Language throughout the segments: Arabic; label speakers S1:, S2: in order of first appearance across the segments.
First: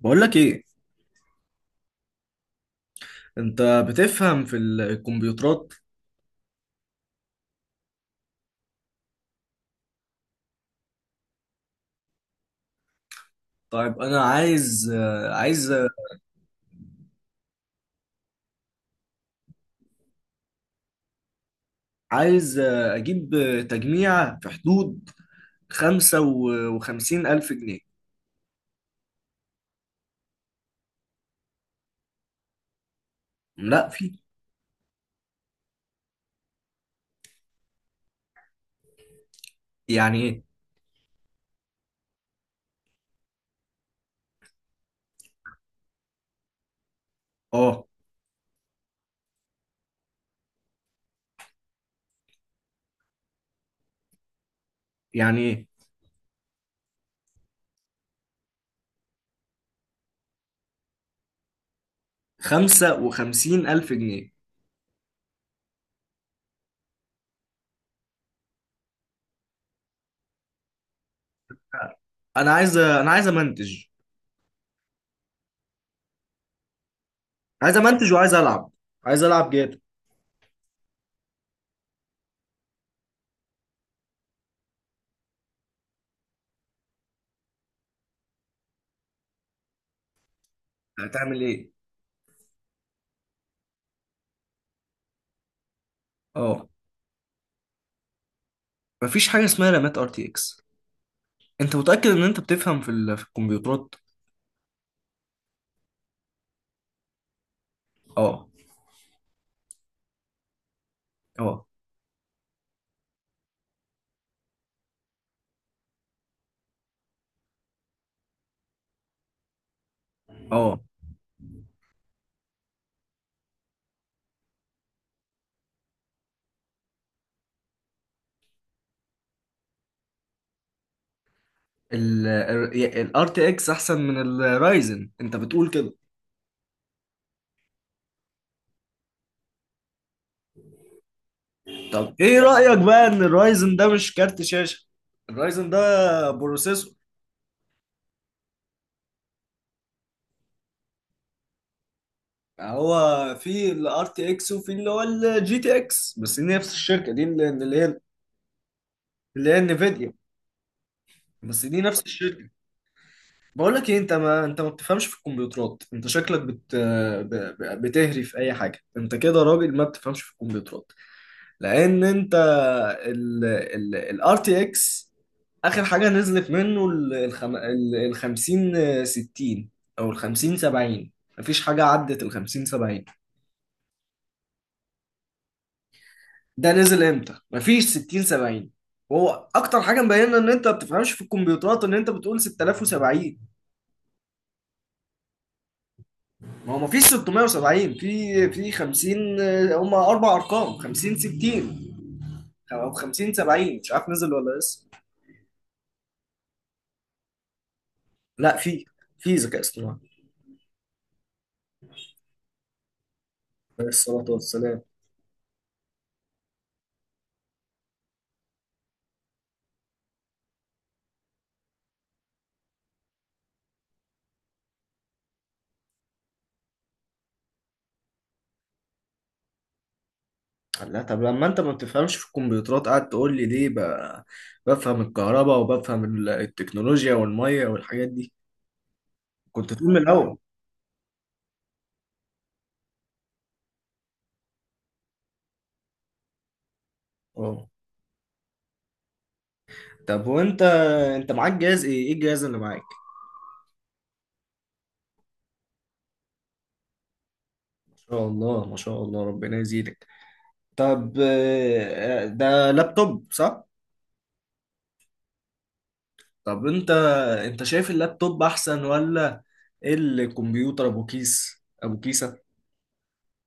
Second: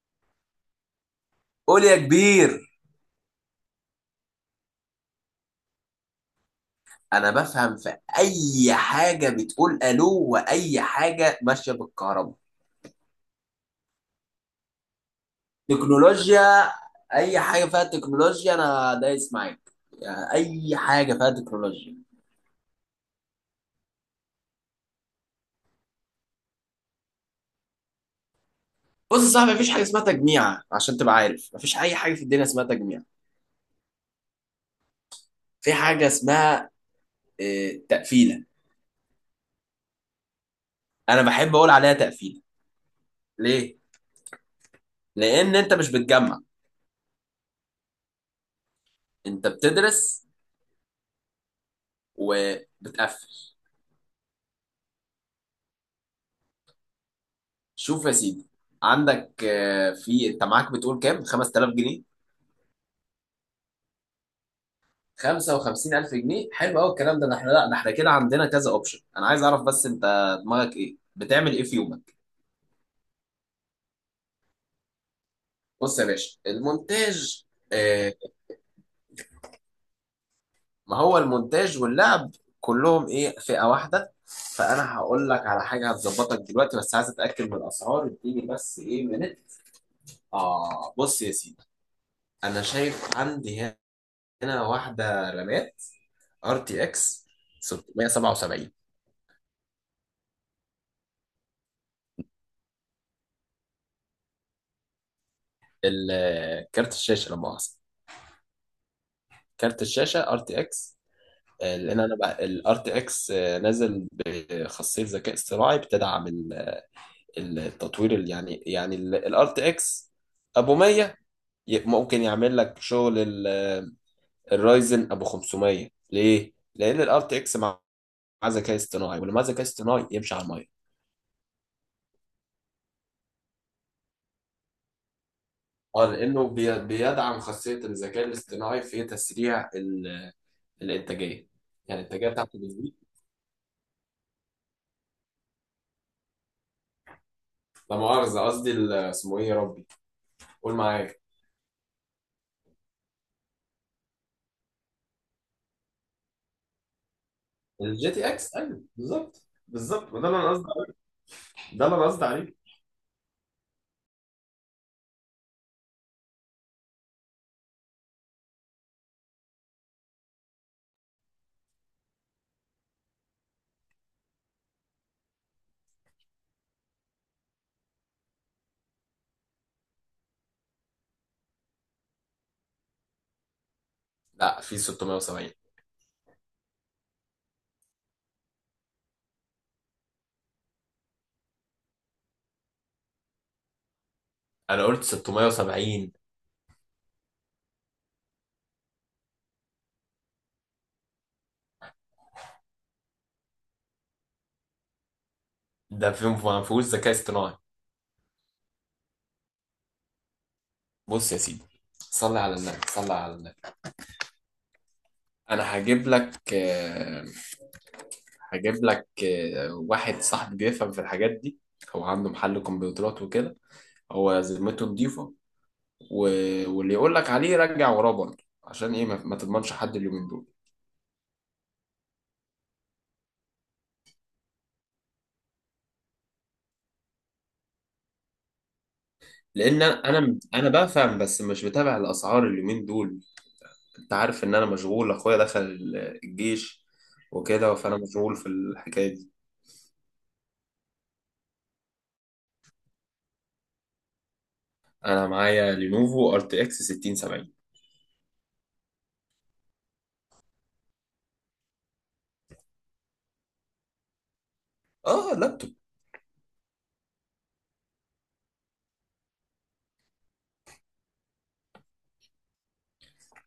S1: بقول لك ايه؟
S2: قول يا كبير.
S1: انت بتفهم في الكمبيوترات؟
S2: انا بفهم في اي حاجه بتقول الو واي حاجه ماشيه بالكهرباء.
S1: طيب انا عايز
S2: تكنولوجيا. اي حاجه فيها تكنولوجيا انا دايس معاك، يعني اي حاجه فيها تكنولوجيا.
S1: اجيب تجميع في حدود 55000 جنيه.
S2: بص يا صاحبي، مفيش حاجه اسمها تجميع، عشان تبقى عارف مفيش اي حاجه في الدنيا اسمها تجميع.
S1: لا، في.
S2: في حاجه اسمها تقفيله.
S1: يعني ايه؟
S2: انا بحب اقول عليها تقفيله. ليه؟ لان انت مش بتجمع،
S1: اه.
S2: انت بتدرس وبتقفل.
S1: يعني ايه؟
S2: شوف يا سيدي، عندك في، انت معاك بتقول كام؟ 5000 جنيه؟
S1: 55000 جنيه.
S2: 55000 جنيه؟ حلو قوي الكلام ده. ده احنا، لا، ده احنا كده عندنا كذا اوبشن. انا عايز اعرف بس انت دماغك ايه، بتعمل ايه في يومك؟
S1: انا عايز امنتج.
S2: بص يا باشا، المونتاج،
S1: عايز امنتج
S2: آه،
S1: وعايز العب. عايز العب جاتا.
S2: ما هو المونتاج واللعب كلهم ايه، فئة واحدة. فانا هقول لك على حاجة هتظبطك دلوقتي، بس عايز اتاكد من الاسعار. اديني بس ايه منت. اه، بص يا
S1: هتعمل
S2: سيدي،
S1: ايه؟
S2: انا شايف عندي هنا واحدة رامات ار
S1: اه.
S2: تي اكس 677.
S1: مفيش حاجة اسمها رامات ار تي اكس. انت متأكد ان انت بتفهم في الكمبيوترات؟
S2: كارت الشاشة لما مؤاخذة،
S1: اه،
S2: كارت الشاشة ار تي اكس.
S1: اه،
S2: لان انا بقى الار تي اكس نازل بخاصية ذكاء اصطناعي بتدعم التطوير، اللي يعني الار تي اكس ابو
S1: اه.
S2: 100 ممكن يعمل لك شغل الرايزن ابو 500. ليه؟ لان الار تي اكس مع ذكاء اصطناعي، واللي مع ذكاء اصطناعي يمشي على الميه.
S1: الار تي اكس احسن من الرايزن، انت بتقول كده؟
S2: اه، لانه بيدعم خاصيه الذكاء الاصطناعي في تسريع الانتاجيه، يعني
S1: طب
S2: الانتاجيه
S1: ايه
S2: بتاعته
S1: رأيك
S2: بتزيد.
S1: بقى ان الرايزن ده مش كارت شاشة؟ الرايزن ده بروسيسور.
S2: لا مؤاخذه، قصدي اسمه ايه يا ربي؟ قول معايا.
S1: هو في الار تي اكس وفي اللي هو الجي تي اكس، بس دي نفس الشركة دي اللي هي
S2: الجي تي اكس، ايوه بالظبط
S1: اللي هي انفيديا.
S2: بالظبط، وده اللي انا قصدي عليه.
S1: بس دي
S2: ده اللي
S1: نفس
S2: انا قصدي
S1: الشركة.
S2: عليه.
S1: بقول لك ايه، انت ما بتفهمش في الكمبيوترات. انت شكلك بتهري في اي حاجة. انت كده راجل ما بتفهمش في الكمبيوترات. لان انت ال ال الار تي اكس، اخر حاجه نزلت منه ال 50 60 او ال 50 70. مفيش حاجه عدت ال 50 70.
S2: لا، في 670.
S1: ده نزل امتى؟ مفيش 60 70. هو اكتر حاجه مبينه ان انت ما بتفهمش في الكمبيوترات ان انت بتقول 6070.
S2: انا قلت 670.
S1: ما هو مفيش 670، في 50، هما اربع ارقام، 50 60 او 50 70، مش عارف نزل ولا لسه.
S2: ده في ما فيهوش ذكاء اصطناعي.
S1: لا، في. في ذكاء اصطناعي.
S2: بص يا سيدي، صلي على النبي صلي على النبي.
S1: عليه الصلاه والسلام.
S2: انا هجيب لك، هجيب لك واحد صاحبي بيفهم في الحاجات دي. هو عنده محل كمبيوترات وكده. هو ذمته نضيفة و... واللي يقول لك عليه رجع وراه برضه. عشان ايه؟ ما تضمنش حد اليومين دول.
S1: لا، طب لما انت ما بتفهمش في الكمبيوترات قاعد تقول لي ليه؟ بفهم الكهرباء وبفهم التكنولوجيا والميه والحاجات دي، كنت
S2: لان
S1: تقول من الاول.
S2: انا بفهم، بس مش بتابع الاسعار اليومين دول. انت عارف ان انا مشغول، اخويا دخل الجيش
S1: اه.
S2: وكده، فانا مشغول في الحكاية دي.
S1: طب وانت، انت معاك جهاز ايه؟ ايه الجهاز اللي معاك؟
S2: انا معايا لينوفو ار تي اكس 6070.
S1: ما شاء الله ما شاء الله، ربنا يزيدك. طب، ده لابتوب صح؟
S2: اه لابتوب.
S1: طب انت شايف اللابتوب احسن ولا الكمبيوتر ابو كيسة؟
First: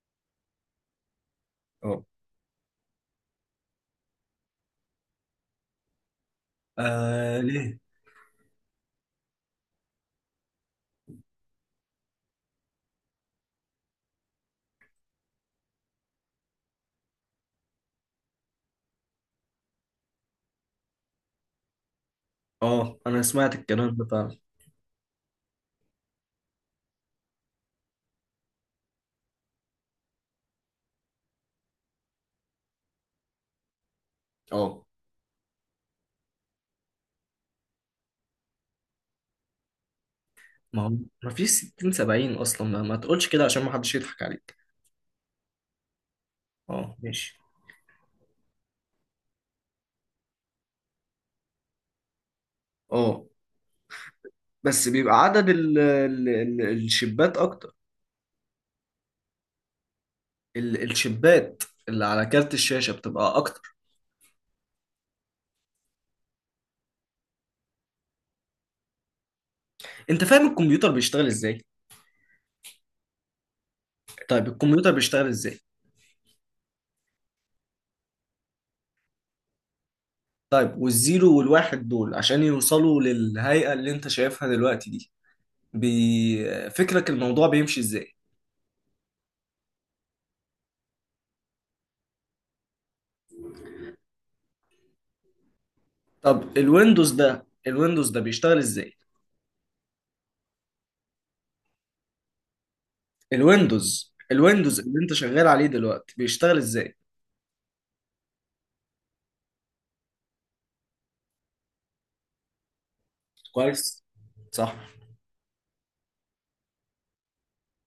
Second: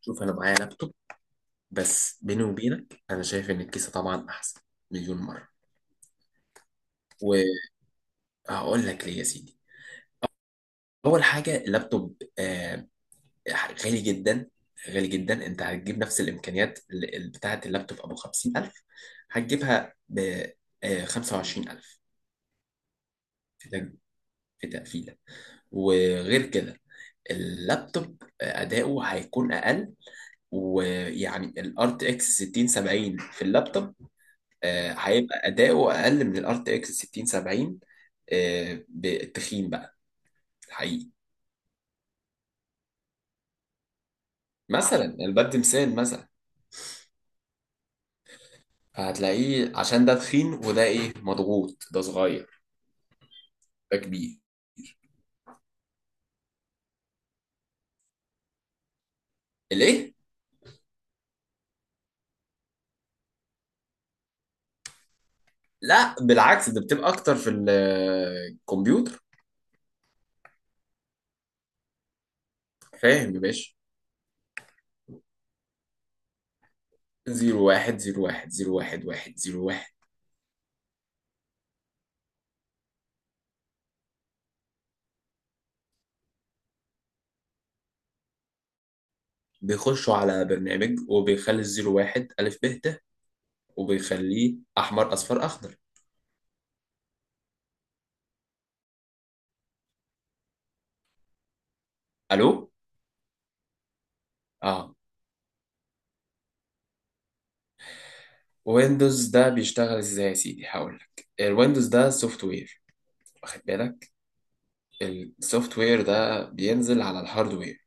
S2: شوف، انا معايا لابتوب،
S1: اه.
S2: بس بيني وبينك انا شايف ان الكيسة طبعا احسن مليون مرة.
S1: ليه؟
S2: وهقول لك ليه يا سيدي. اول حاجة، اللابتوب غالي جدا، غالي جدا. انت هتجيب نفس الامكانيات بتاعه اللابتوب ابو 50000، هتجيبها ب 25000.
S1: اه، انا سمعت
S2: في
S1: الكلام
S2: تج-
S1: ده فعلا.
S2: في تقفيله. وغير كده اللابتوب اداؤه هيكون اقل. ويعني الار تي اكس 6070 في اللابتوب
S1: اه.
S2: هيبقى اداؤه اقل من الار تي اكس 6070، بالتخين بقى
S1: ما هو
S2: الحقيقي.
S1: ما فيش 60 70 اصلا، ما تقولش كده عشان ما حدش يضحك عليك.
S2: مثلا الباب تمثال مثلا،
S1: اه، ماشي.
S2: فهتلاقيه عشان ده تخين وده ايه مضغوط. ده صغير،
S1: اه.
S2: ده كبير.
S1: بس بيبقى عدد ال ال ال الشبات اكتر.
S2: الايه؟
S1: الشبات اللي على كارت الشاشة بتبقى أكتر.
S2: لا بالعكس، ده بتبقى اكتر في الكمبيوتر.
S1: أنت فاهم الكمبيوتر بيشتغل إزاي؟
S2: فاهم يا باشا.
S1: طيب الكمبيوتر بيشتغل إزاي؟
S2: زيرو واحد زيرو واحد زيرو واحد واحد زيرو واحد.
S1: طيب والزيرو والواحد دول عشان يوصلوا للهيئة اللي أنت شايفها دلوقتي دي، فكرك الموضوع بيمشي إزاي؟
S2: بيخشوا على برنامج وبيخلي الزيرو واحد ألف ب ت، وبيخليه أحمر أصفر أخضر.
S1: طب الويندوز ده بيشتغل إزاي؟
S2: ألو؟
S1: الويندوز اللي
S2: آه.
S1: أنت شغال عليه دلوقتي بيشتغل إزاي؟
S2: ويندوز ده بيشتغل إزاي يا سيدي؟ هقول لك. الويندوز ده سوفت وير، واخد
S1: كويس.
S2: بالك؟
S1: صح.
S2: السوفت وير ده بينزل على الهاردوير،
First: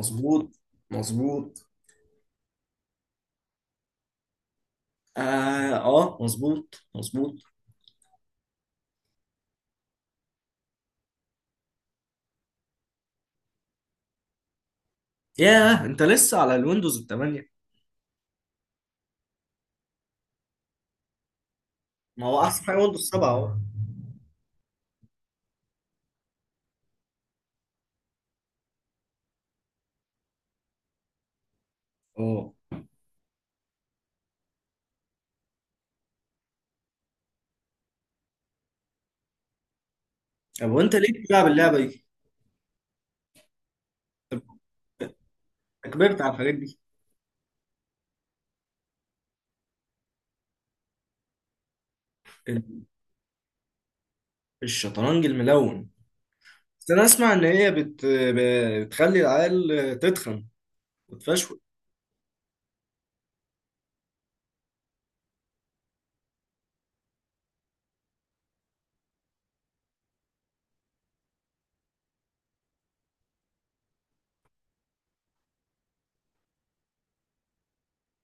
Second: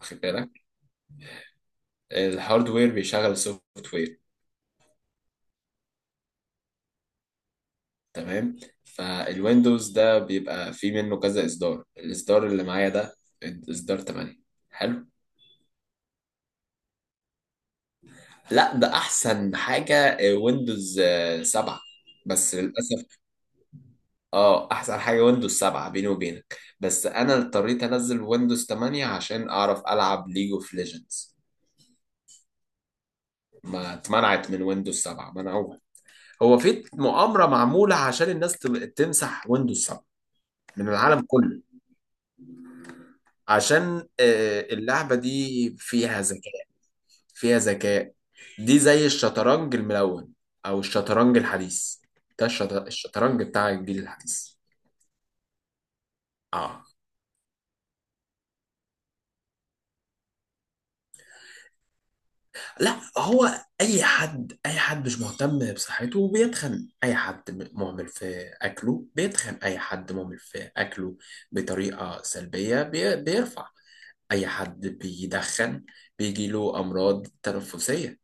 S2: واخد بالك؟
S1: مظبوط.
S2: الهاردوير بيشغل السوفت وير.
S1: اه، اه، مظبوط، مظبوط.
S2: تمام. فالويندوز ده بيبقى فيه منه كذا اصدار. الاصدار اللي معايا ده اصدار 8. حلو.
S1: ياه، انت لسه على الويندوز 8؟
S2: لا، ده احسن حاجه ويندوز 7.
S1: ما هو
S2: بس
S1: احسن حاجه ويندوز
S2: للاسف.
S1: 7 اهو.
S2: اه، احسن حاجه ويندوز 7 بيني وبينك، بس انا اضطريت انزل ويندوز 8 عشان اعرف العب ليج اوف ليجندز.
S1: اه.
S2: ما اتمنعت من ويندوز 7، منعوها. هو في مؤامره معموله عشان الناس تمسح ويندوز 7
S1: طب
S2: من
S1: وانت
S2: العالم
S1: ليه بتلعب
S2: كله.
S1: اللعبه دي؟
S2: عشان اللعبة دي
S1: أنت كبرت
S2: فيها
S1: على الحاجات
S2: ذكاء،
S1: دي.
S2: فيها ذكاء. دي زي الشطرنج الملون، او الشطرنج الحديث. ده
S1: ال-
S2: الشطرنج بتاع الجيل الحديث.
S1: الشطرنج الملون.
S2: اه،
S1: بس انا اسمع ان هي بتخلي العيال تتخن وتفشول.
S2: لا هو، اي حد مش مهتم بصحته بيتخن. اي حد مهمل في اكله بيتخن، اي حد مهمل في اكله بطريقة سلبية بيرفع. اي حد بيدخن بيجيله امراض تنفسية.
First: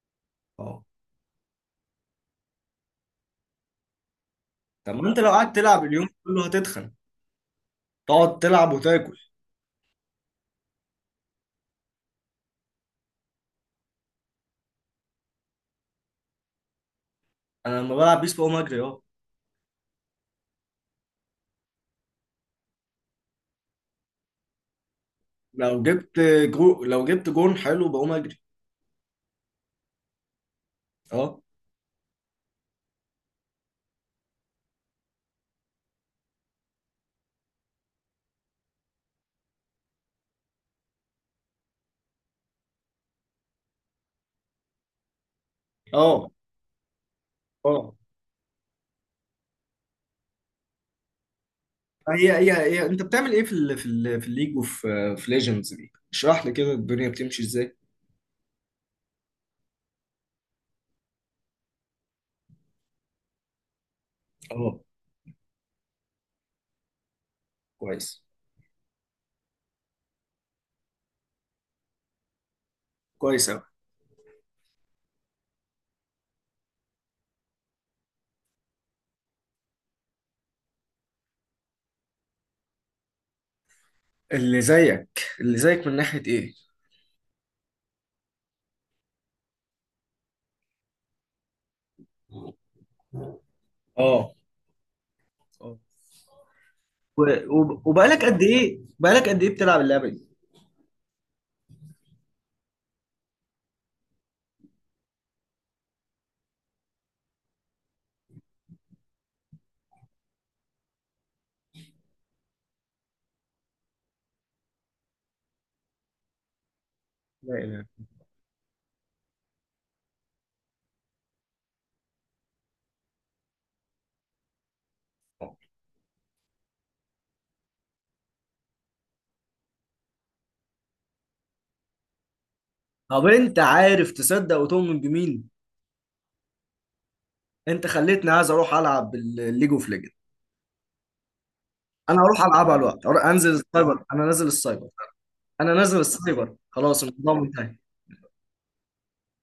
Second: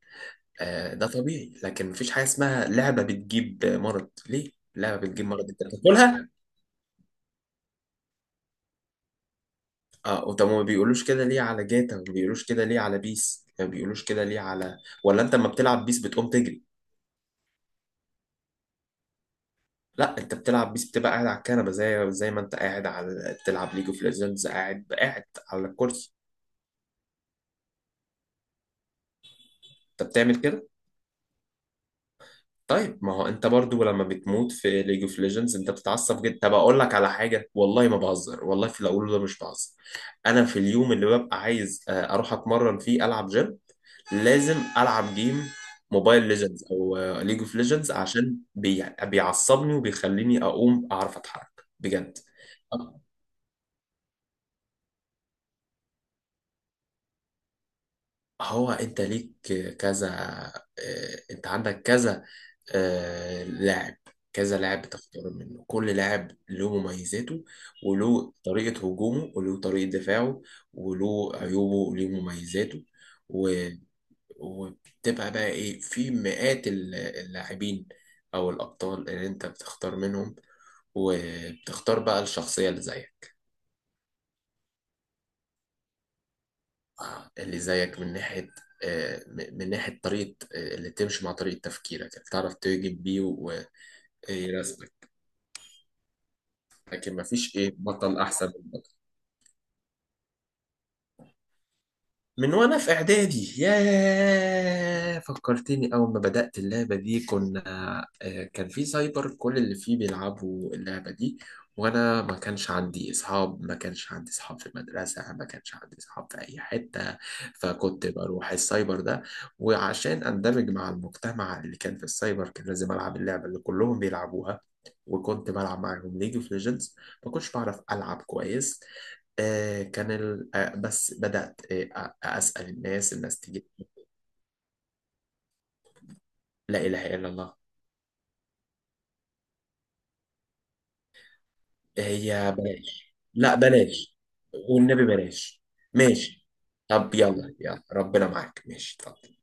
S1: اه.
S2: آه، ده طبيعي. لكن مفيش حاجة اسمها لعبة بتجيب مرض. ليه
S1: طب
S2: لعبة
S1: ما انت
S2: بتجيب
S1: لو
S2: مرض؟
S1: قعدت
S2: انت
S1: تلعب اليوم
S2: بتاكلها؟
S1: كله هتتخن، تقعد تلعب وتاكل.
S2: اه، وطب ما بيقولوش كده ليه على جاتا؟ ما بيقولوش كده ليه على بيس؟ ما بيقولوش كده ليه على، ولا انت لما بتلعب بيس بتقوم تجري؟
S1: انا لما بلعب بيس بقوم اجري اه.
S2: لا، انت بتلعب بيس بتبقى قاعد على الكنبه، زي ما انت قاعد على تلعب ليج اوف ليجندز، قاعد قاعد على
S1: لو
S2: الكرسي.
S1: جبت لو جبت جون حلو بقوم اجري.
S2: انت بتعمل كده.
S1: اه،
S2: طيب ما هو انت برضو لما بتموت في ليج اوف ليجندز انت بتتعصب جدا. طب اقول لك على حاجه، والله ما بهزر والله، في الاول، ده مش بهزر. انا في اليوم اللي ببقى عايز اروح اتمرن فيه، العب جيم، لازم العب جيم موبايل
S1: اه،
S2: ليجندز او ليج اوف ليجندز،
S1: اه.
S2: عشان بيعصبني وبيخليني اقوم اعرف اتحرك بجد.
S1: هي هي هي انت بتعمل ايه في الليج وفي ليجندز دي؟ اشرح لي كده الدنيا بتمشي ازاي.
S2: هو انت ليك كذا، انت عندك كذا لاعب. كذا
S1: اه.
S2: لاعب بتختار منه، كل لاعب له مميزاته
S1: كويس.
S2: وله طريقة هجومه وله طريقة دفاعه وله عيوبه وله مميزاته
S1: كويس
S2: و...
S1: قوي.
S2: وبتبقى بقى ايه، في مئات اللاعبين او الابطال اللي انت بتختار منهم. وبتختار بقى الشخصية اللي زيك.
S1: اللي زيك اللي زيك من ناحية ايه؟
S2: اللي زيك من ناحية من ناحية طريقة، اللي تمشي مع طريقة تفكيرك، اللي تعرف تهجم بيه
S1: اه،
S2: ويرسمك.
S1: اه.
S2: لكن
S1: و-
S2: مفيش ايه، بطل
S1: وبقالك قد
S2: احسن من
S1: ايه
S2: بطل.
S1: بقالك قد ايه بتلعب اللعبة دي؟
S2: من وانا في اعدادي. ياه، فكرتني، اول ما بدأت اللعبة دي كنا كان في سايبر كل اللي فيه بيلعبوا اللعبة دي. وانا ما كانش عندي اصحاب، ما كانش عندي اصحاب في المدرسة، ما كانش عندي اصحاب في اي حتة.
S1: لا اله.
S2: فكنت بروح السايبر ده، وعشان اندمج مع المجتمع اللي كان في السايبر كان لازم العب اللعبة اللي كلهم بيلعبوها. وكنت
S1: آه.
S2: بلعب معاهم ليج اوف ليجندز. ما كنتش بعرف العب كويس. كان ال... آه، بس بدأت أسأل الناس،
S1: طب
S2: الناس
S1: انت
S2: تيجي.
S1: عارف تصدق وتؤمن بمين؟
S2: لا إله إلا الله.
S1: انت خليتني عايز اروح العب الليج اوف ليجند. انا هروح
S2: هي
S1: العبها الوقت،
S2: بلاش،
S1: أروح انزل
S2: لا
S1: السايبر،
S2: بلاش،
S1: انا نازل السايبر.
S2: والنبي بلاش.
S1: انا نازل
S2: ماشي.
S1: السايبر، خلاص
S2: طب
S1: الموضوع
S2: يلا
S1: منتهي.
S2: يلا، ربنا معاك. ماشي، اتفضل.